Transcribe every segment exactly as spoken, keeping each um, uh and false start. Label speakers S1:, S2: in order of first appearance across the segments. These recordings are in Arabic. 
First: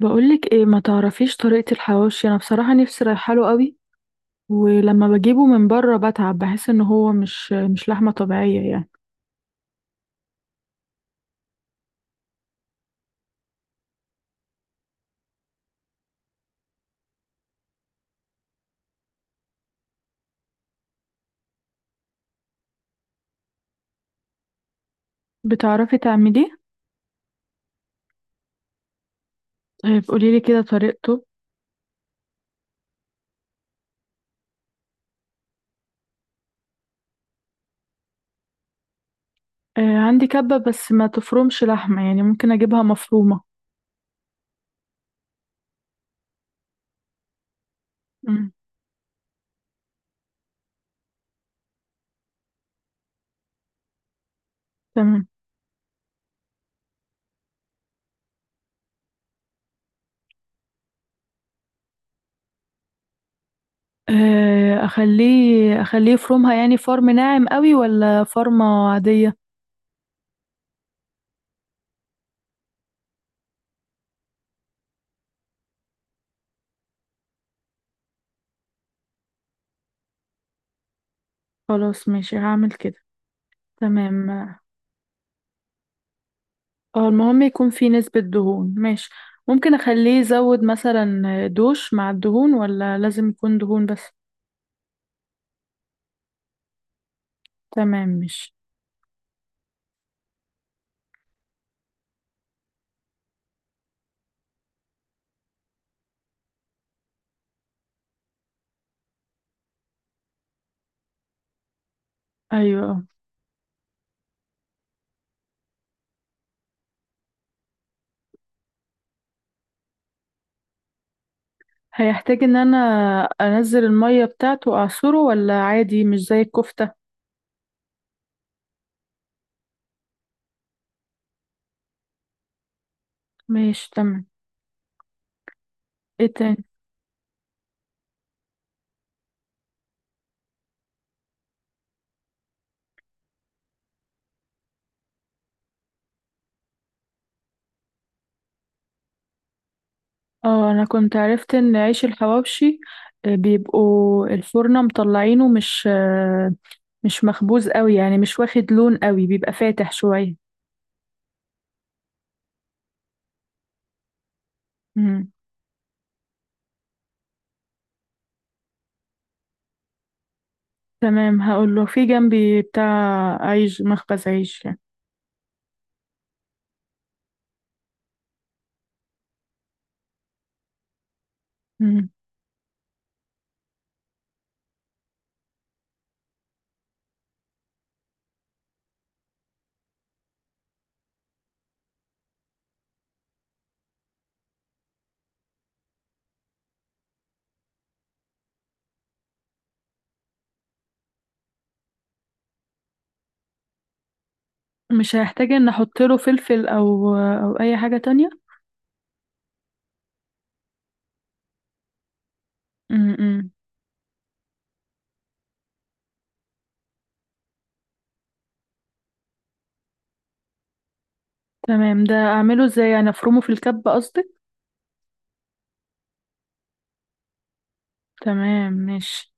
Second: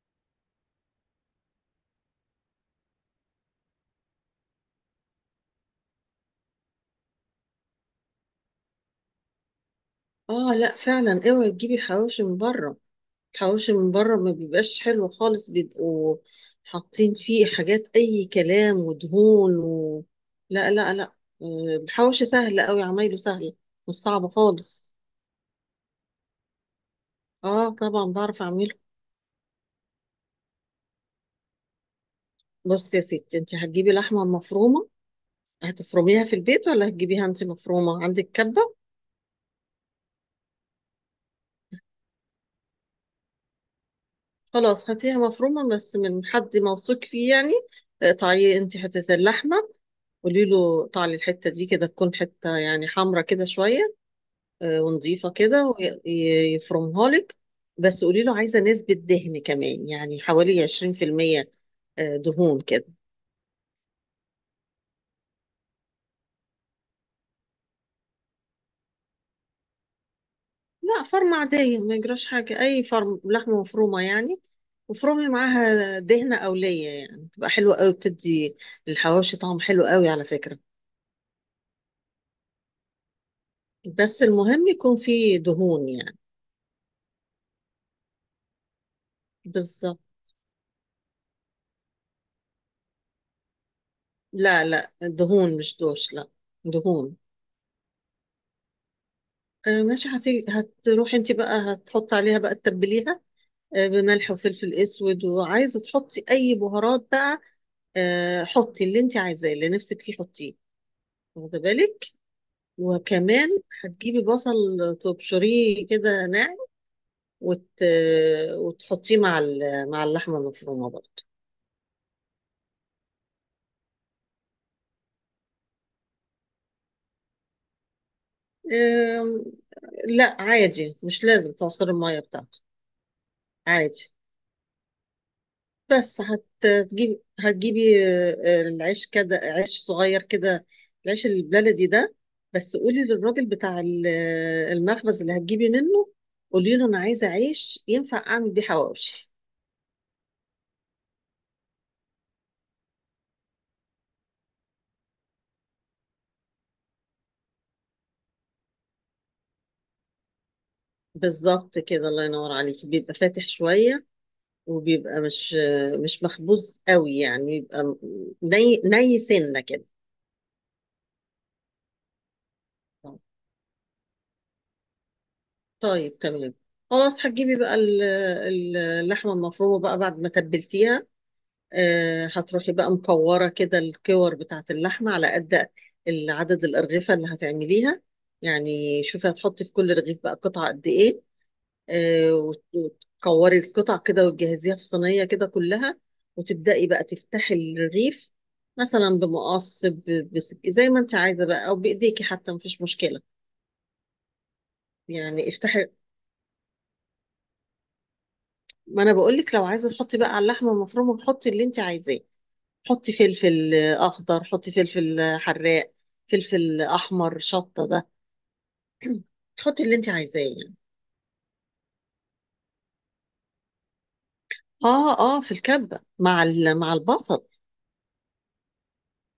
S1: بقولك ايه، ما تعرفيش طريقة الحواوشي؟ انا بصراحة نفسي رايحة له قوي. ولما بجيبه من بره بتعب، بحس ان هو مش مش لحمة طبيعية يعني.
S2: اه لا فعلا اوعي تجيبي حواوشي من بره. الحواوشي من بره ما بيبقاش حلو خالص، بيبقوا حاطين فيه حاجات اي كلام ودهون و... لا لا لا. آه، الحواوشي سهل قوي، عمايله سهل. مش صعب خالص.
S1: بتعرفي تعمليه؟
S2: اه طبعا بعرف اعمله.
S1: آه، قوليلي كده طريقته.
S2: بص يا ستي، انت هتجيبي لحمه مفرومه، هتفرميها في البيت ولا هتجيبيها انت مفرومه عندك كبه؟
S1: آه، عندي كبة بس ما تفرمش لحمة، يعني ممكن اجيبها مفرومة.
S2: خلاص هاتيها مفرومه بس من حد موثوق فيه يعني.
S1: مم.
S2: اقطعي انت حته اللحمه، قولي له طعلي الحتة دي كده، تكون حتة يعني حمرة كده شوية، آه،
S1: تمام.
S2: ونضيفة كده، ويفرمها لك. بس قولي له عايزة نسبة دهن كمان يعني حوالي عشرين في المية، آه، دهون كده.
S1: آه، اخليه اخليه يفرمها يعني فرم ناعم قوي ولا فرمة عادية؟
S2: لا، فرمة عادية ما يجراش حاجة، أي فرم لحمة مفرومة يعني. وفرمي معاها دهنة أولية يعني، تبقى حلوة قوي، بتدي الحواوشي طعم حلو قوي على فكرة.
S1: خلاص ماشي، هعمل كده.
S2: بس
S1: تمام.
S2: المهم يكون فيه دهون يعني.
S1: اه، المهم يكون فيه نسبة دهون. ماشي. ممكن
S2: بالظبط.
S1: اخليه يزود مثلا دوش مع الدهون ولا لازم يكون دهون بس؟
S2: لا لا، دهون، مش دوش، لا، دهون.
S1: تمام. مش.
S2: آه، ماشي، هتيجي هتروحي انت بقى هتحطي عليها بقى تتبليها، آه، بملح وفلفل اسود، وعايزه تحطي اي بهارات بقى، آه، حطي اللي انت عايزاه، اللي نفسك فيه حطيه، واخده بالك.
S1: ايوه.
S2: وكمان هتجيبي بصل، تبشريه كده ناعم، وت... وتحطيه مع ال... مع اللحمه المفرومه برضه.
S1: هيحتاج ان انا انزل المية بتاعته اعصره ولا عادي مش زي الكفتة؟
S2: آم، لا، عادي مش لازم تعصري الميه بتاعته،
S1: ماشي
S2: عادي.
S1: تمام.
S2: بس
S1: ايه تاني؟
S2: هتجيبي هتجيبي آه، العيش كده، عيش صغير كده، العيش البلدي ده. بس قولي للراجل بتاع ال- المخبز اللي هتجيبي منه، قولي له انا عايزه عيش ينفع اعمل بيه حواوشي.
S1: اه، انا كنت عرفت ان عيش الحواوشي آه، بيبقوا الفرنة مطلعينه مش آه، مش مخبوز قوي يعني، مش واخد لون قوي، بيبقى فاتح شوية.
S2: بالظبط كده، الله ينور عليكي، بيبقى فاتح شويه، وبيبقى
S1: مم.
S2: مش آه، مش مخبوز قوي يعني، بيبقى م- ني ني سنه كده.
S1: تمام. هقول له في جنبي بتاع عيش، مخبز عيش يعني.
S2: طيب تمام. خلاص هتجيبي بقى ال- ال- اللحمه المفرومه بقى بعد ما تبلتيها،
S1: مم.
S2: آه، هتروحي بقى مكورة كده، الكور بتاعة اللحمة على قد عدد الأرغفة اللي هتعمليها. يعني شوفي، هتحطي في كل رغيف بقى قطعة قد إيه، آه، وت- وتكوري القطع كده وتجهزيها في صينية كده كلها، وتبدأي بقى تفتحي الرغيف، مثلا بمقص ب- بسك... زي ما انت عايزة بقى، أو بإيديكي حتى، مفيش مشكلة.
S1: مش
S2: يعني
S1: هيحتاج ان
S2: افتحي،
S1: احط له فلفل او او اي حاجة تانية؟
S2: ما أنا بقولك لو عايزة تحطي بقى على اللحمة المفرومة، حطي اللي انت عايزاه، حطي
S1: امم.
S2: فلفل اخضر، حطي فلفل حراق، فلفل احمر، شطه ده، تحطي اللي انت عايزاه يعني.
S1: تمام، ده اعمله ازاي يعني؟ افرمه في الكب قصدك؟
S2: اه اه، في الكبه، مع ال- مع البصل.
S1: تمام ماشي.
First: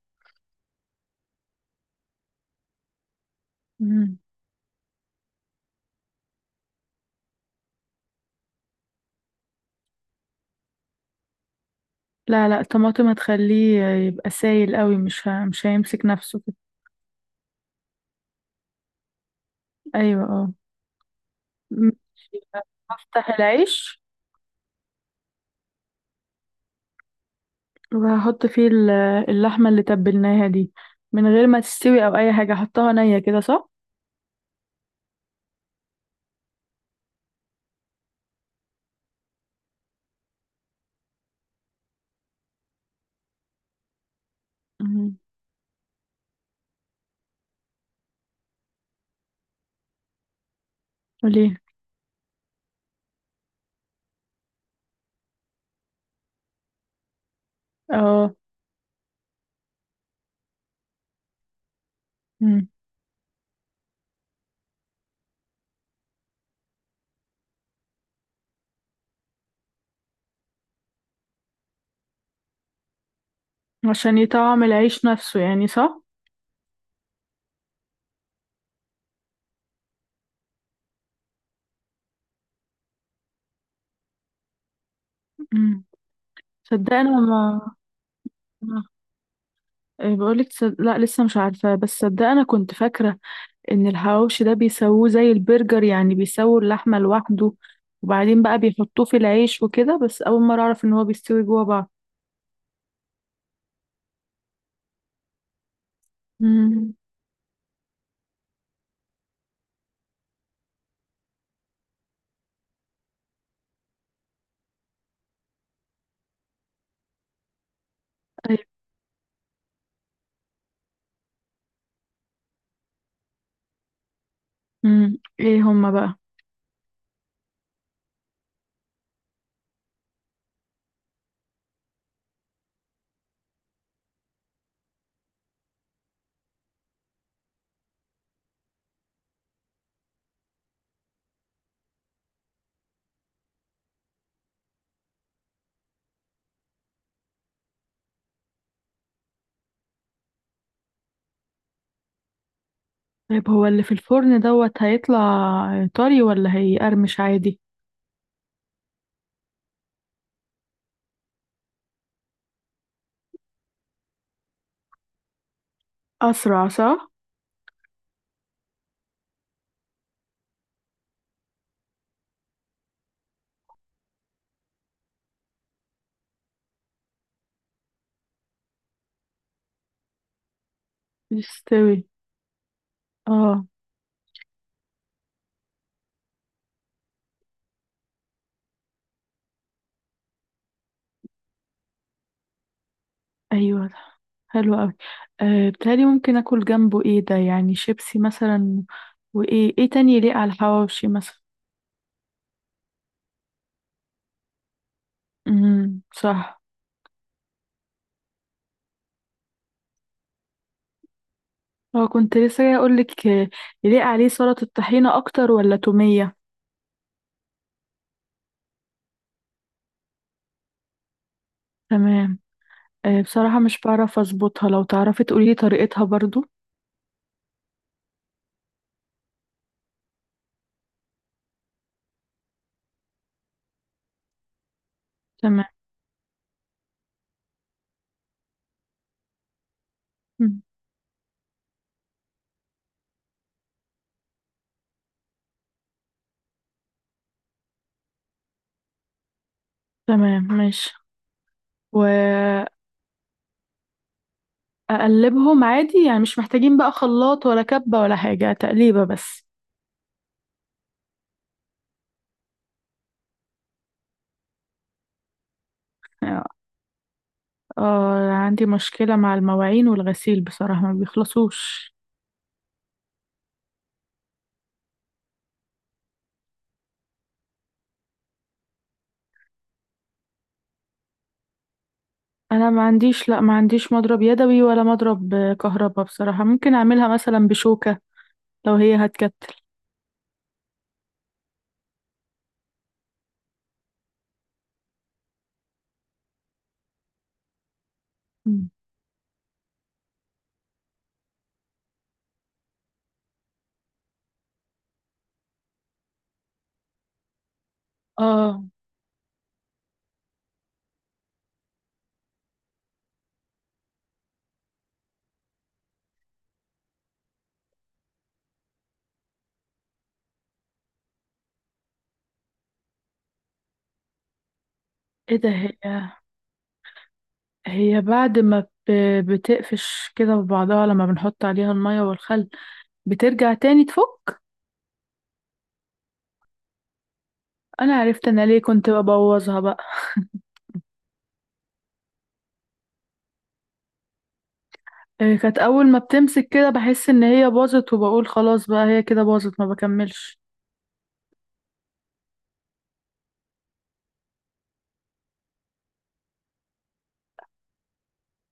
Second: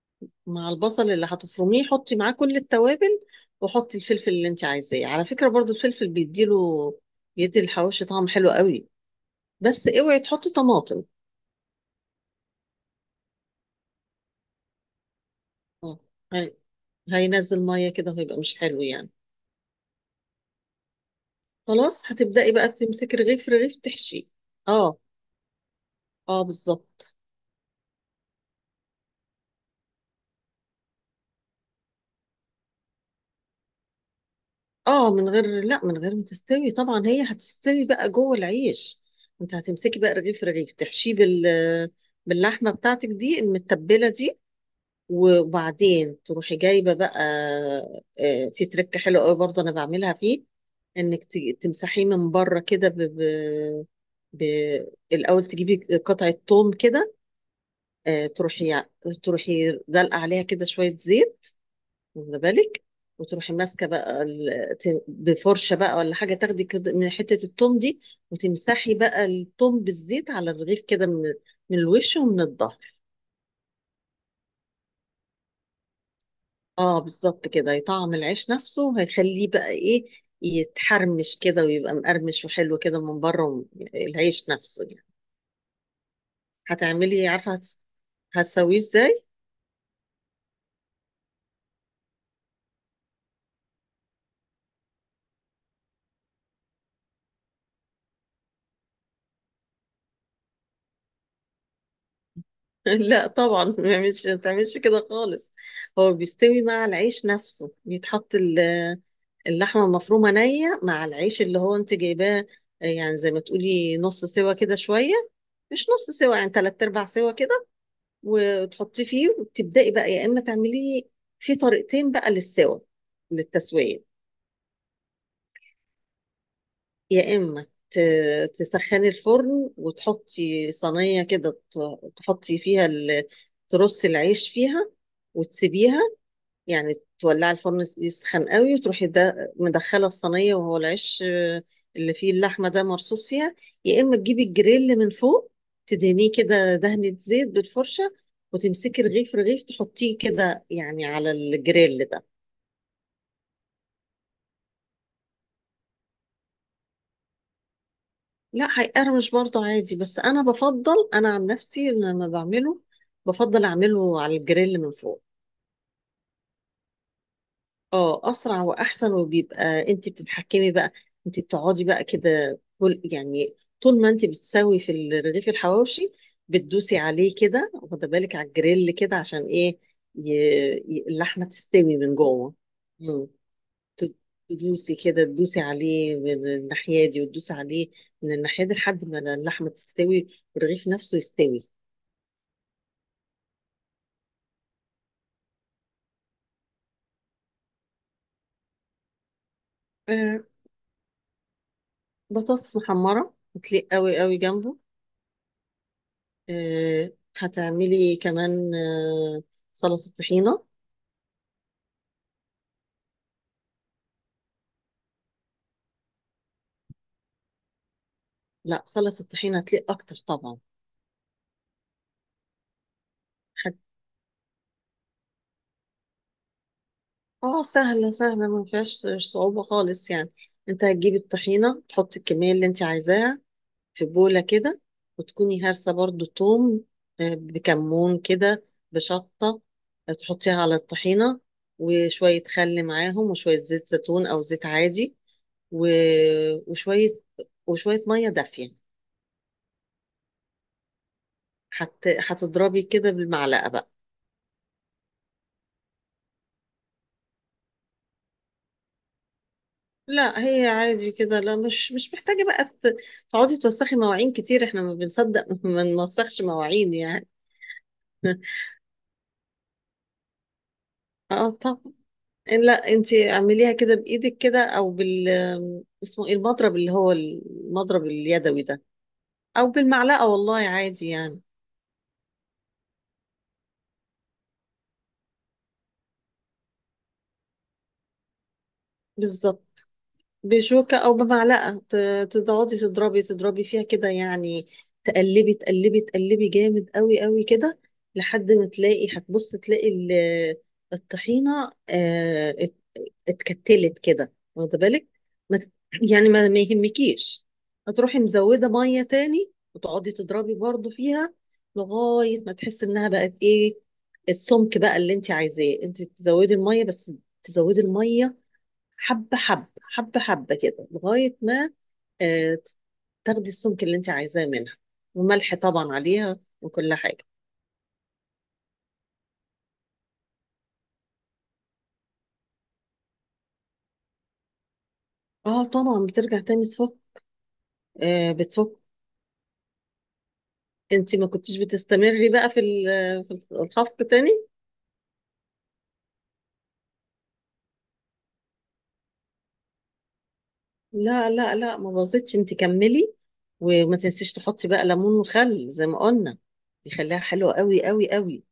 S2: مع البصل اللي هتفرميه حطي معاه كل التوابل، وحطي
S1: مم.
S2: الفلفل اللي انت عايزاه، على فكره برضو الفلفل بيديله، بيدي الحواوشي طعم حلو قوي. بس اوعي تحطي طماطم.
S1: لا لا، الطماطم هتخليه يبقى سايل قوي، مش ه... مش
S2: اه،
S1: هيمسك نفسه
S2: هي-
S1: كده.
S2: هينزل ميه كده وهيبقى مش حلو يعني.
S1: ايوه اه.
S2: خلاص
S1: ماشي.
S2: هتبداي بقى تمسكي
S1: هفتح
S2: رغيف رغيف
S1: العيش
S2: تحشيه. اه. اه بالظبط.
S1: وهحط فيه ال- اللحمة اللي تبلناها دي، من غير ما تستوي او اي حاجة، احطها نية كده صح؟
S2: اه، من غير، لا، من غير ما تستوي طبعا، هي هتستوي بقى جوه العيش. انت هتمسكي بقى رغيف رغيف تحشيه بال باللحمه بتاعتك دي المتبله دي.
S1: مم.
S2: وبعدين تروحي جايبه بقى، آه، في تركه حلوه قوي برضه انا بعملها فيه، انك
S1: وليه؟
S2: ت- تمسحيه من بره كده ب... ب... ب... الاول تجيبي قطعه توم كده، آه،
S1: اه.
S2: تروحي تروحي دلقه عليها كده شويه زيت، واخده
S1: مم.
S2: بالك. وتروحي ماسكه بقى ال- ت- بفرشه بقى ولا حاجه، تاخدي كده من حته التوم دي، وتمسحي بقى التوم بالزيت على الرغيف كده، من من الوش ومن الظهر.
S1: عشان يطعم العيش نفسه يعني صح؟
S2: اه بالظبط كده، هيطعم العيش نفسه، وهيخليه بقى ايه، يتحرمش كده ويبقى مقرمش وحلو كده من بره وم- العيش نفسه يعني.
S1: مم. صدق انا
S2: هتعملي عارفه،
S1: ما
S2: هتس- هتسويه
S1: ما-
S2: ازاي؟
S1: إيه بقولك؟ تصد... لا لسه مش عارفة، بس صدق انا كنت فاكرة ان الحواوشي ده بيسووه زي البرجر، يعني بيسووا اللحمة لوحده وبعدين بقى بيحطوه في العيش وكده. بس اول مرة اعرف ان هو بيستوي جوه بعض.
S2: لا طبعا، ما تعملش ما تعملش كده خالص. هو بيستوي مع
S1: مم.
S2: العيش نفسه، بيتحط ال اللحمة المفرومة نية مع العيش اللي هو انت جايباه، آه، يعني زي ما تقولي نص سوا كده شوية، مش نص سوا يعني، تلات ارباع سوا كده،
S1: طيب.
S2: وتحطيه فيه، وتبدأي بقى يا اما تعمليه. في طريقتين بقى للسوا، للتسوية.
S1: مم. ايه هما بقى؟
S2: يا اما ت- تسخني الفرن وتحطي صينية كده، ت- تحطي فيها ال- ترصي العيش فيها وتسيبيها يعني، تولعي الفرن يسخن قوي وتروحي ده مدخله الصينيه، وهو العيش آه، اللي فيه اللحمه ده مرصوص فيها. يا اما تجيبي الجريل من فوق، تدهنيه كده دهنه زيت بالفرشه، وتمسكي رغيف رغيف تحطيه كده يعني على الجريل ده.
S1: طيب هو اللي في الفرن دوت هيطلع طري ولا هيقرمش عادي؟
S2: لا، هيقرمش برضه عادي، بس انا بفضل، انا عن نفسي لما بعمله بفضل اعمله على الجريل من فوق.
S1: اسرع صح.
S2: اه اسرع واحسن، وبيبقى انت بتتحكمي بقى، انت بتقعدي بقى كده كل يعني طول ما انت بتسوي في ال- رغيف الحواوشي، بتدوسي عليه كده واخده بالك على الجريل كده، عشان ايه، ي... ي- اللحمه تستوي
S1: يستوي.
S2: من جوه. مم.
S1: اه.
S2: ت- تدوسي كده، تدوسي عليه من الناحيه دي، وتدوسي عليه من الناحيه دي لحد ما اللحمه تستوي والرغيف نفسه يستوي.
S1: ايوه. حلو قوي. أه بتهيألي ممكن اكل جنبه ايه ده يعني؟ شيبسي مثلا؟ وايه ايه تاني يليق
S2: آه،
S1: على الحواوشي مثلا؟
S2: بطاطس محمره بتليق قوي قوي جنبه.
S1: امم صح.
S2: آه، هتعملي كمان آه، سلطة طحينة.
S1: هو كنت لسه جاي اقول لك، يليق عليه سلطة الطحينة اكتر ولا تومية؟
S2: لا، سلطة طحينة هتليق أكتر طبعا.
S1: تمام. أه، بصراحة
S2: هت...
S1: مش بعرف اظبطها، لو تعرفي تقولي لي طريقتها برضو.
S2: اه سهلة سهلة، ما فيهاش صعوبة خالص يعني. انت هتجيبي الطحينة، تحطي الكمية اللي انت عايزاها في بولة كده، وتكوني
S1: تمام.
S2: هارسة برضو توم، آه، بكمون كده، بشطة، آه،
S1: مم.
S2: تحطيها على الطحينة، وشوية خل معاهم، وشوية زيت زيتون أو زيت عادي و... وشوية وشوية مية دافية.
S1: تمام ماشي.
S2: هت... هتضربي كده بالمعلقة بقى.
S1: واقلبهم عادي يعني؟ مش محتاجين بقى خلاط ولا كبة ولا حاجة، تقليبة بس؟
S2: لا، هي عادي كده، لا، مش مش محتاجة بقى ت- تقعدي توسخي مواعين كتير، احنا ما بنصدق ما نوسخش مواعين يعني.
S1: اه، عندي مشكلة مع المواعين والغسيل بصراحة، ما
S2: اه طبعا.
S1: بيخلصوش.
S2: لا، انتي اعمليها كده بايدك كده، او بال اسمه ايه، المضرب، اللي هو المضرب اليدوي ده، او بالمعلقة، والله عادي يعني.
S1: انا ما عنديش، لا ما عنديش مضرب يدوي ولا مضرب آه، كهربا بصراحة. ممكن اعملها مثلا بشوكة لو هي هتكتل؟
S2: بالظبط، بشوكة أو بمعلقة، ت- تقعدي تضربي تضربي فيها كده يعني، تقلبي تقلبي تقلبي جامد قوي قوي كده، لحد ما
S1: مم.
S2: تلاقي، هتبص تلاقي ال- الطحينة آه، ات- اتكتلت كده واخدة بالك. ما ت- يعني ما ما يهمكيش. هتروحي
S1: اه.
S2: مزودة مية تاني، وتقعدي تضربي برضو فيها لغاية ما تحس إنها بقت إيه، السمك بقى اللي أنت عايزاه، أنت تزودي المية بس، تزودي المية حبة حبة حبة حبة كده لغاية ما، آه، تاخدي السمك اللي انت عايزاه منها،
S1: ايه ده؟
S2: وملح
S1: هي
S2: طبعا عليها وكل حاجة.
S1: هي بعد ما ب- بتقفش كده ببعضها لما بنحط عليها المية والخل، بترجع تاني تفك؟
S2: اه طبعا، بترجع تاني تفك.
S1: انا عرفت
S2: آه
S1: انا ليه
S2: بتفك،
S1: كنت ببوظها بقى.
S2: انت ما كنتش بتستمري بقى في ال- في الخفق تاني.
S1: آه، كانت اول ما بتمسك كده بحس ان هي باظت وبقول خلاص بقى هي كده باظت، ما بكملش.
S2: لا لا لا، ما باظتش، انت كملي، وما تنسيش تحطي بقى ليمون وخل زي ما قلنا، يخليها حلوة قوي قوي قوي.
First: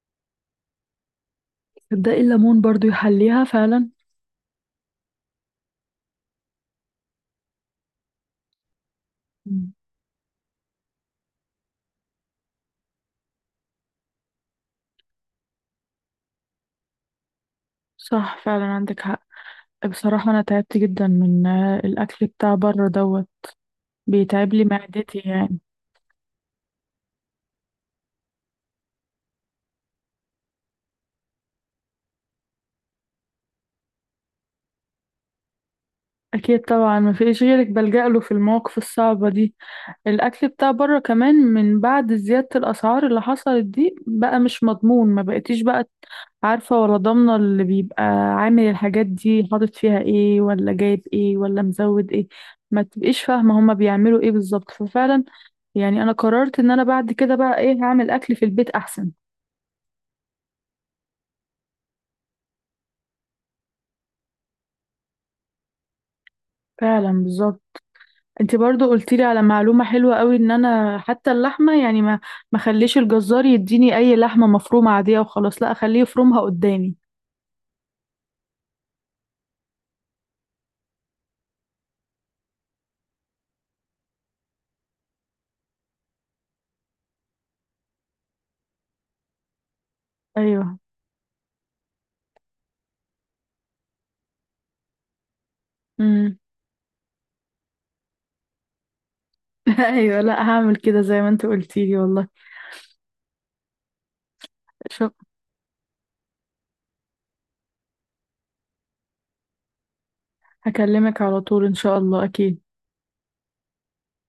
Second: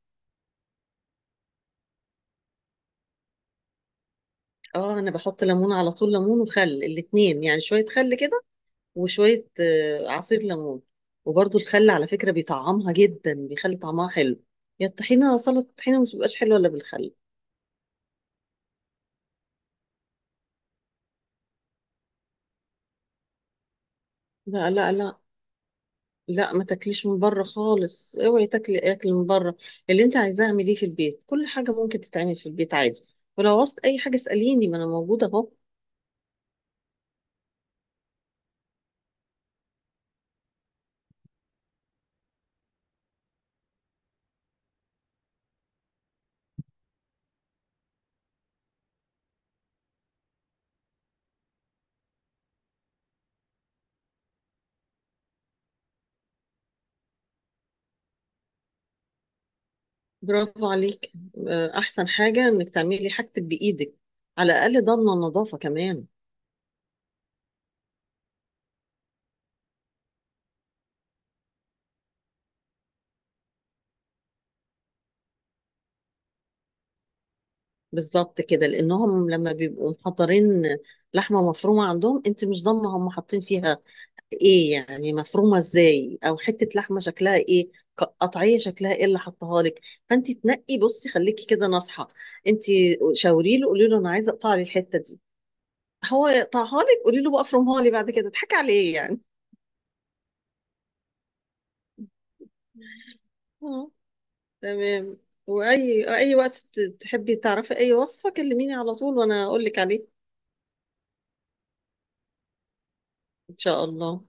S1: تصدقي الليمون برضو يحليها فعلا.
S2: اه، انا بحط ليمون على طول، ليمون وخل الاتنين يعني، شوية خل كده، وشوية
S1: مم.
S2: آه، عصير ليمون. وبرضو الخل على فكرة بيطعمها جدا، بيخلي طعمها حلو، يا الطحينة سلطة الطحينة ما بتبقاش حلوة إلا بالخل.
S1: صح فعلا، عندك حق. بصراحة أنا تعبت جدا من آه، الأكل بتاع بره دوت، بيتعب لي
S2: لا لا
S1: معدتي
S2: لا
S1: يعني.
S2: لا، ما تاكليش من بره خالص، اوعي تاكلي اكل من بره، اللي انت عايزاه اعمليه في البيت، كل حاجة ممكن تتعمل في البيت عادي، ولو عوزت اي حاجة اسأليني، ما انا موجودة اهو.
S1: أكيد طبعا، ما فيش غيرك بلجأ له في المواقف الصعبة دي. الأكل بتاع بره كمان من بعد زيادة الأسعار اللي حصلت دي بقى مش مضمون، ما بقتيش بقى عارفة ولا ضامنة اللي بيبقى عامل الحاجات دي حاطط فيها ايه، ولا جايب ايه، ولا مزود ايه. ما تبقيش فاهمة هما بيعملوا ايه بالظبط. ففعلا يعني، أنا قررت إن أنا بعد كده بقى ايه، هعمل أكل في البيت أحسن.
S2: برافو عليك، آه، احسن حاجة انك تعملي حاجتك بايدك، على الاقل ضامنة النظافة كمان.
S1: فعلا بالظبط. انت برضو قلت لي على معلومة حلوة قوي، ان انا حتى اللحمة يعني ما ما خليش الجزار يديني اي لحمة مفرومة عادية وخلاص، لا اخليه يفرمها قدامي.
S2: بالظبط كده، لانهم لما بيبقوا محضرين لحمه مفرومه عندهم، انت مش ضامنه هم حاطين فيها ايه، يعني مفرومه ازاي، او حته لحمه شكلها ايه، ق- قطعيه شكلها ايه اللي حطها لك. فانت
S1: ايوه.
S2: تنقي، بصي خليكي كده ناصحه، انت شاوري له، قولي له انا عايزه اقطع لي الحته دي، هو
S1: امم.
S2: يقطعها لك، قولي له بقى افرمها لي بعد كده، اضحكي عليه يعني.
S1: ايوه، لا هعمل كده زي ما انت قلتي لي والله.
S2: اه
S1: شو.
S2: تمام. واي، اي وقت ت- تحبي تعرفي اي وصفه كلميني على طول وانا اقول لك عليه.
S1: هكلمك على طول ان شاء الله اكيد.
S2: ان شاء الله.